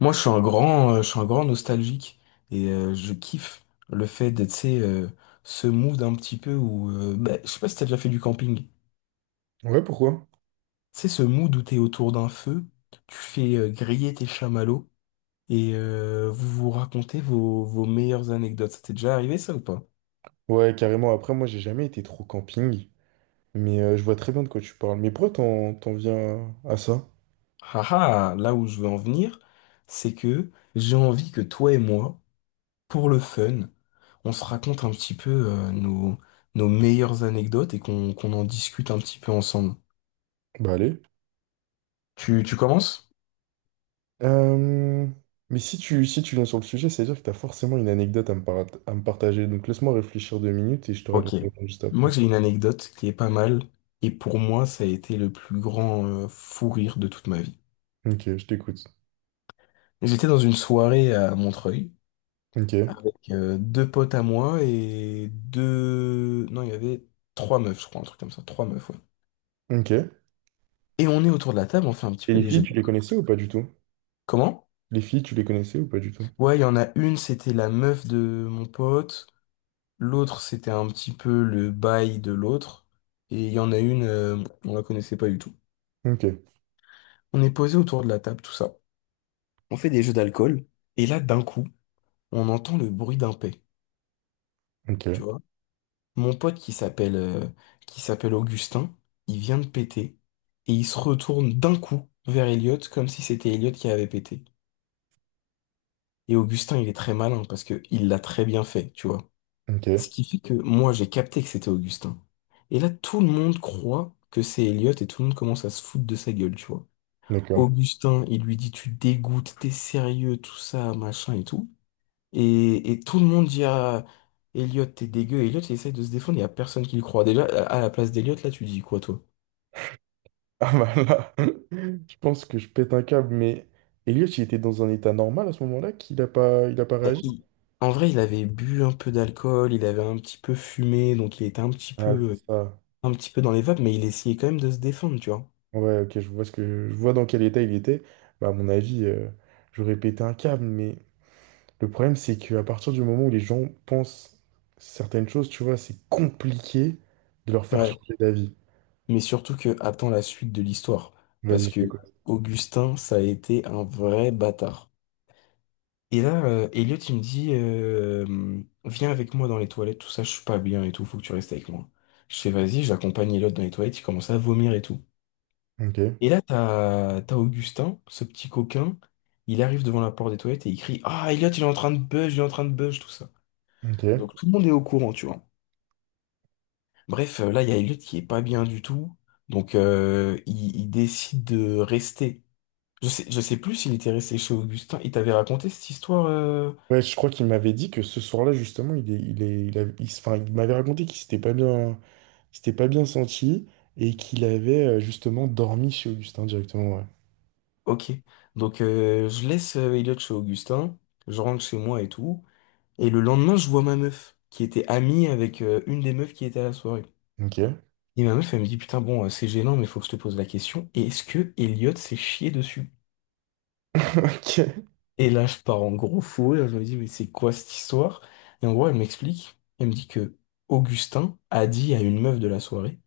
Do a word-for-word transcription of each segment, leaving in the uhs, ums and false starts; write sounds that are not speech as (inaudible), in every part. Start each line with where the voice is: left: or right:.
left: Moi, je suis un grand, euh, je suis un grand nostalgique et euh, je kiffe le fait d'être, tu sais, euh, ce mood un petit peu où, euh, bah, je sais pas si t'as déjà fait du camping.
right: Ouais, pourquoi?
left: C'est ce mood où t'es autour d'un feu, tu fais euh, griller tes chamallows et euh, vous vous racontez vos, vos meilleures anecdotes. Ça t'est déjà arrivé ça ou pas?
right: Ouais, carrément. Après, moi, j'ai jamais été trop camping, mais euh, je vois très bien de quoi tu parles. Mais pourquoi t'en, t'en viens à à ça?
left: Haha, là où je veux en venir, c'est que j'ai envie que toi et moi, pour le fun, on se raconte un petit peu euh, nos, nos meilleures anecdotes et qu'on qu'on en discute un petit peu ensemble.
right: Bah, allez.
left: Tu, tu commences?
right: Euh, Mais si tu, si tu viens sur le sujet, c'est-à-dire que t'as forcément une anecdote à me, par- à me partager. Donc, laisse-moi réfléchir deux minutes et je te raconte
left: Ok.
right: juste
left: Moi,
right: après.
left: j'ai une anecdote qui est pas mal, et pour moi, ça a été le plus grand euh, fou rire de toute ma vie.
right: Ok, je t'écoute.
left: J'étais dans une soirée à Montreuil
right: Ok,
left: avec euh, deux potes à moi et deux... Non, il y avait trois meufs, je crois, un truc comme ça, trois meufs, ouais.
right: ok.
left: Et on est autour de la table, on fait un petit
right: Et
left: peu
right: les
left: des
right: filles,
left: jeux. de-
right: tu les connaissais ou pas du tout?
left: Comment?
right: Les filles, tu les connaissais ou pas du tout?
left: Ouais, il y en a une, c'était la meuf de mon pote, l'autre, c'était un petit peu le bail de l'autre, et il y en a une, euh, on la connaissait pas du tout.
right: Ok,
left: On est posé autour de la table, tout ça. On fait des jeux d'alcool, et là, d'un coup, on entend le bruit d'un pet,
right: ok,
left: tu vois. Mon pote qui s'appelle euh, qui s'appelle Augustin, il vient de péter, et il se retourne d'un coup vers Elliot, comme si c'était Elliot qui avait pété. Et Augustin, il est très malin, parce que il l'a très bien fait, tu vois. Ce
right: ok.
left: qui fait que moi, j'ai capté que c'était Augustin. Et là, tout le monde croit que c'est Elliot, et tout le monde commence à se foutre de sa gueule, tu vois.
right: D'accord.
left: Augustin, il lui dit, tu dégoûtes, t'es sérieux, tout ça, machin et tout. Et, et tout le monde dit à Elliot, t'es dégueu. Elliot, il essaye de se défendre, il y a personne qui le croit. Déjà, à à la place d'Elliot, là, tu dis quoi, toi?
right: (laughs) Ah bah là, (laughs) je pense que je pète un câble, mais Elliot, il était dans un état normal à ce moment-là, qu'il a pas, il a pas
left: Ben,
right: réagi?
left: il- en vrai, il avait bu un peu d'alcool, il avait un petit peu fumé, donc il était un petit
right: Ah, c'est
left: peu,
right: ça.
left: un petit peu dans les vapes, mais il essayait quand même de se défendre, tu vois.
right: Ouais, ok, je vois ce que, je vois dans quel état il était. Bah, à mon avis, euh, j'aurais pété un câble, mais le problème, c'est qu'à partir du moment où les gens pensent certaines choses, tu vois, c'est compliqué de leur faire
left: Ouais.
right: changer d'avis.
left: Mais surtout que, attends la suite de l'histoire.
right: Vas-y,
left: Parce
right: je
left: que
right: t'écoute.
left: Augustin, ça a été un vrai bâtard. Et là, euh, Elliot, il me dit, euh, viens avec moi dans les toilettes, tout ça, je suis pas bien et tout, faut que tu restes avec moi. Je fais, vas-y, j'accompagne Elliot dans les toilettes, il commence à vomir et tout.
right: Ok,
left: Et là, t'as, t'as Augustin, ce petit coquin, il arrive devant la porte des toilettes et il crie, ah, Elliot, il est en train de buzz, il est en train de buzz, tout ça.
right: ok.
left: Donc tout le monde est au courant, tu vois. Bref, euh, là, il y a Elliot qui est pas bien du tout, donc euh, il, il décide de rester. Je sais, je sais plus s'il était resté chez Augustin, il t'avait raconté cette histoire euh,
right: Ouais, je crois qu'il m'avait dit que ce soir-là, justement, il est, il est, il a- il s- enfin, il m'avait raconté qu'il s'était pas bien. s'était pas bien senti et qu'il avait euh, justement dormi chez Augustin directement, ouais.
left: ok, donc euh, je laisse euh, Elliot chez Augustin, je rentre chez moi et tout, et le lendemain je vois ma meuf, qui était amie avec euh, une des meufs qui était à la soirée.
right: Ok.
left: Et ma meuf elle me dit putain bon euh, c'est gênant mais faut que je te pose la question, est-ce que Elliot s'est chié dessus?
right: (laughs) Ok.
left: Et là je pars en gros fou rire, je me dis mais c'est quoi cette histoire? Et en gros elle m'explique, elle me dit que Augustin a dit à une meuf de la soirée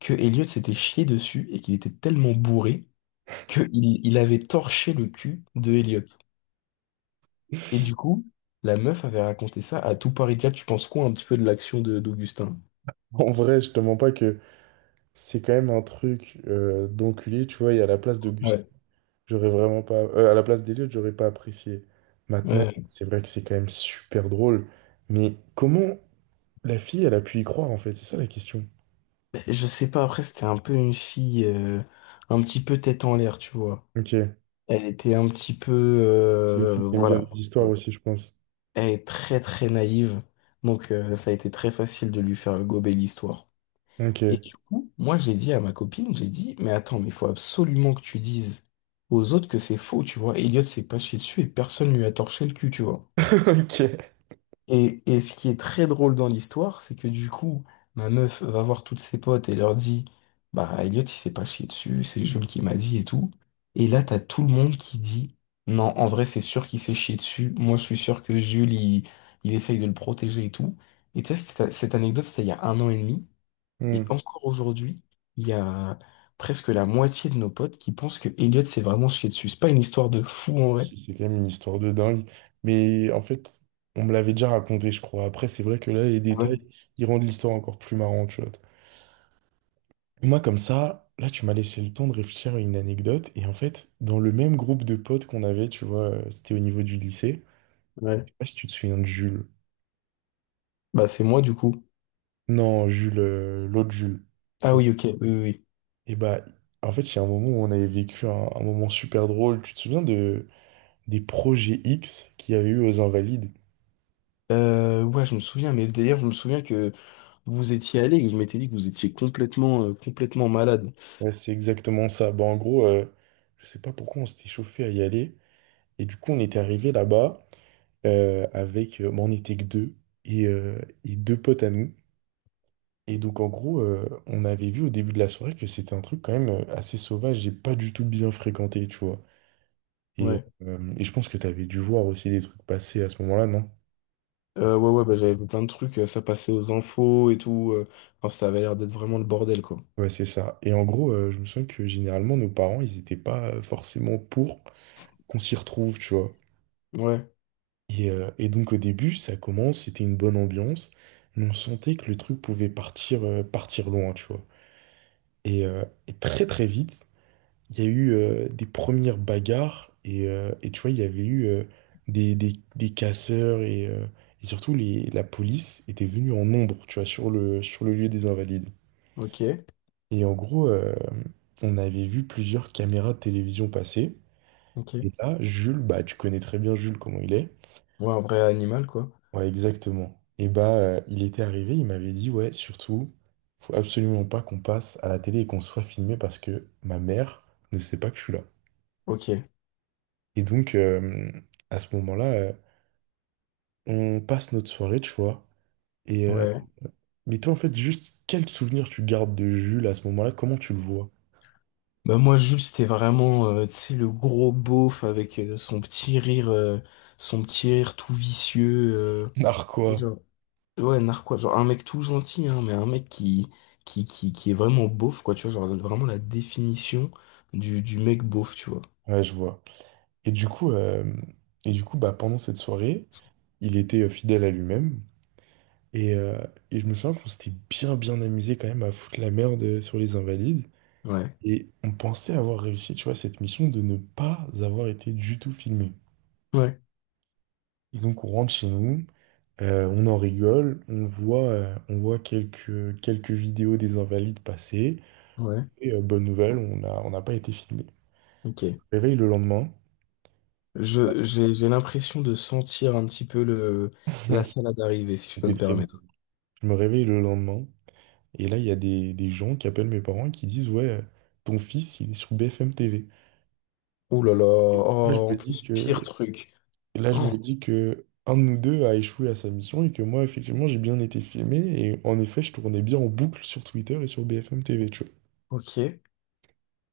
left: que Elliot s'était chié dessus et qu'il était tellement bourré qu'il il il avait torché le cul de Elliot. Et du coup, la meuf avait raconté ça à tout Paris quatre. Tu penses quoi un petit peu de l'action de d'Augustin?
right: En vrai, je te mens pas que c'est quand même un truc euh, d'enculé, tu vois, et à la place d'Auguste,
left: Ouais,
right: j'aurais vraiment pas... euh, à la place d'Eliott, j'aurais pas apprécié. Maintenant,
left: ouais.
right: c'est vrai que c'est quand même super drôle, mais comment la fille, elle a pu y croire, en fait? C'est ça la question.
left: Ben, je sais pas, après, c'était un peu une fille euh, un petit peu tête en l'air, tu vois.
right: Ok.
left: Elle était un petit peu...
right: C'est une
left: euh,
right: fille qui aime bien
left: voilà.
right: les histoires aussi, je pense.
left: Elle est très très naïve, donc euh, ça a été très facile de lui faire gober l'histoire. Et
right: Ok.
left: du coup, moi j'ai dit à ma copine, j'ai dit, mais attends, mais il faut absolument que tu dises aux autres que c'est faux, tu vois. Elliot s'est pas chié dessus et personne lui a torché le cul, tu vois.
right: (laughs) Ok.
left: Et, et ce qui est très drôle dans l'histoire, c'est que du coup, ma meuf va voir toutes ses potes et leur dit, bah Elliot, il s'est pas chié dessus, c'est Jules qui m'a dit et tout. Et là, t'as tout le monde qui dit, non, en vrai, c'est sûr qu'il s'est chié dessus. Moi, je suis sûr que Jules, il, il essaye de le protéger et tout. Et tu sais, cette, cette anecdote, c'était il y a un an et demi. Et
right: Hmm.
left: encore aujourd'hui, il y a presque la moitié de nos potes qui pensent que Elliot s'est vraiment chié dessus. C'est pas une histoire de fou en vrai.
right: C'est c'est quand même une histoire de dingue. Mais en fait, on me l'avait déjà raconté, je crois. Après, c'est vrai que là, les
left: Ah ouais?
right: détails, ils rendent l'histoire encore plus marrante, tu vois. Moi, comme ça, là, tu m'as laissé le temps de réfléchir à une anecdote. Et en fait, dans le même groupe de potes qu'on avait, tu vois, euh, c'était au niveau du lycée.
left: Ouais.
right: Je sais pas si tu te souviens de Jules.
left: Bah, c'est moi, du coup.
right: Non, Jules, euh, l'autre Jules. tu
left: Ah
right: vois.
left: oui, ok, oui, oui, oui.
right: Et bah, en fait, il y a un moment où on avait vécu un, un moment super drôle. Tu te souviens de, des projets X qu'il y avait eu aux Invalides?
left: Euh, ouais, je me souviens, mais d'ailleurs, je me souviens que vous étiez allé et que je m'étais dit que vous étiez complètement, euh, complètement malade.
right: Ouais, c'est exactement ça. Bah, en gros, euh, je sais pas pourquoi on s'était chauffé à y aller. Et du coup, on était arrivé là-bas euh, avec. Euh, bah, on était que deux et, euh, et deux potes à nous. Et donc, en gros, euh, on avait vu au début de la soirée que c'était un truc quand même euh, assez sauvage et pas du tout bien fréquenté, tu vois. Et,
left: Ouais.
right: euh, et je pense que tu avais dû voir aussi des trucs passer à ce moment-là, non?
left: Euh, ouais, ouais, bah, j'avais vu plein de trucs, euh, ça passait aux infos et tout. Euh, enfin, ça avait l'air d'être vraiment le bordel, quoi.
right: Ouais, c'est ça. Et en gros, euh, je me souviens que généralement, nos parents, ils étaient pas euh, forcément pour qu'on s'y retrouve, tu vois.
left: Ouais,
right: Et, euh, et donc au début, ça commence, c'était une bonne ambiance, mais on sentait que le truc pouvait partir, euh, partir loin, tu vois. Et, euh, et très très vite, il y a eu euh, des premières bagarres, et, euh, et tu vois, il y avait eu euh, des, des, des casseurs, et, euh, et surtout les, la police était venue en nombre, tu vois, sur le, sur le lieu des Invalides.
left: ok,
right: Et en gros, euh, on avait vu plusieurs caméras de télévision passer,
left: ok.
right: et là, Jules, bah tu connais très bien Jules comment il est.
left: Ouais, un vrai animal, quoi.
right: Ouais, exactement. Et bah, euh, il était arrivé, il m'avait dit, ouais, surtout, faut absolument pas qu'on passe à la télé et qu'on (laughs) soit filmé parce que ma mère ne sait pas que je suis là.
left: Ok,
right: Et donc, euh, à ce moment-là, euh, on passe notre soirée, tu vois. Et euh,
left: ouais.
right: mais toi, en fait, juste quel souvenir tu gardes de Jules à ce moment-là? Comment tu le vois?
left: Bah, moi, Jules, c'était vraiment, euh, tu sais, le gros beauf avec euh, son petit rire, euh, son petit rire tout vicieux.
right: Narquois.
left: euh, Ouais, narquois, genre un mec tout gentil, hein, mais un mec qui, qui, qui, qui est vraiment beauf, quoi, tu vois, genre vraiment la définition du, du mec beauf, tu vois.
right: Ouais, je vois. Et du coup, euh, et du coup, bah, pendant cette soirée, il était euh, fidèle à lui-même. Et, euh, et je me souviens qu'on s'était bien bien amusé quand même à foutre la merde euh, sur les Invalides.
left: Ouais,
right: Et on pensait avoir réussi, tu vois, cette mission de ne pas avoir été du tout filmé.
left: ouais,
right: Et donc on rentre chez nous, euh, on en rigole, on voit, euh, on voit quelques, quelques vidéos des Invalides passer.
left: ouais,
right: Et euh, bonne nouvelle, on a, on n'a pas été filmé. Je
left: ok.
right: me réveille le lendemain,
left: Je, j'ai, j'ai l'impression de sentir un petit peu le, la salade arriver, si je peux
right: c'était
left: me
right: très bon.
left: permettre.
right: Je me réveille le lendemain, et là il y a des, des gens qui appellent mes parents et qui disent, ouais, euh, ton fils, il est sur B F M T V.
left: Ouh là là,
right: Et donc là,
left: oh,
right: je me
left: en
right: dis
left: plus, pire
right: que
left: truc.
right: Et là, je
left: Oh,
right: me dis que un de nous deux a échoué à sa mission et que moi, effectivement, j'ai bien été filmé. Et en effet, je tournais bien en boucle sur Twitter et sur B F M T V, tu vois.
left: ok.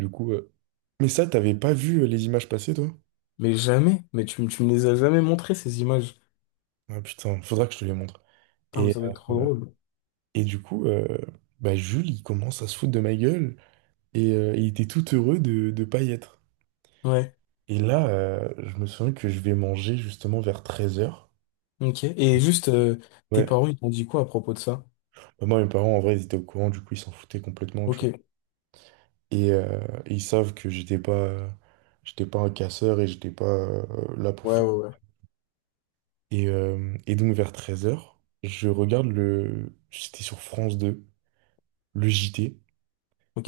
right: Du coup, euh, mais ça, t'avais pas vu euh, les images passer, toi?
left: Mais jamais, mais tu, me- tu me les as jamais montré ces images.
right: Ah putain, faudra que je te les montre.
left: Putain, mais
right: Et,
left: ça doit être trop
right: euh,
left: drôle.
right: et du coup, euh, bah, Jules, il commence à se foutre de ma gueule et euh, il était tout heureux de ne pas y être.
left: Ouais,
right: Et là, euh, je me souviens que je vais manger justement vers treize heures.
left: ok. Et juste, euh, tes
right: Ouais.
left: parents, ils t'ont dit quoi à propos de ça?
right: Bah, moi, mes parents, en vrai, ils étaient au courant, du coup, ils s'en foutaient complètement, tu
left: Ok,
right: vois.
left: ouais,
right: Et, euh, et ils savent que j'étais pas, j'étais pas un casseur et j'étais pas euh, là pour
left: ouais,
right: faire.
left: ouais,
right: Et, euh, et donc vers treize heures je regarde le. C'était sur France deux, le J T.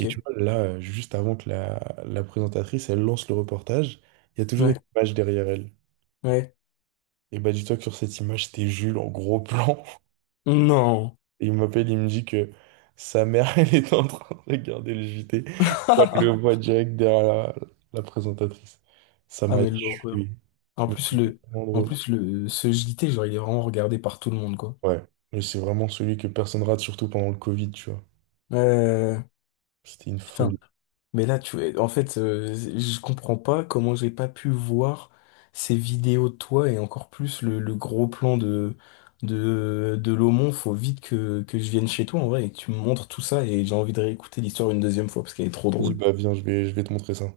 right: Et tu vois, là, euh, juste avant que la, la présentatrice, elle lance le reportage, il y a toujours
left: Ouais,
right: une image derrière elle.
left: ouais.
right: Et bah dis-toi que sur cette image, c'était Jules en gros (laughs) plan.
left: Non.
right: Et il m'appelle, il me dit que sa mère, (laughs) elle est en train de regarder le J T. Elle le voit
left: (laughs)
right: direct derrière la, la présentatrice. Ça
left: Ah
right: m'a
left: mais l'horreur.
right: tué.
left: En
right: Mais
left: plus
right: c'était
left: le,
right: vraiment
left: en
right: drôle.
left: plus le, ce J T, genre il est vraiment regardé par tout le monde quoi.
right: Ouais, mais c'est vraiment celui que personne rate, surtout pendant le Covid, tu vois.
left: Euh,
right: C'était une
left: putain.
right: folie.
left: Mais là tu, en fait, euh, je comprends pas comment j'ai pas pu voir ces vidéos de toi et encore plus le, le gros plan de de de l'Aumont. Faut vite que que je vienne chez toi en vrai et que tu me montres tout ça et j'ai envie de réécouter l'histoire une deuxième fois parce qu'elle est trop
right: Vas-y,
left: drôle.
right: bah viens, je vais, je vais te montrer ça.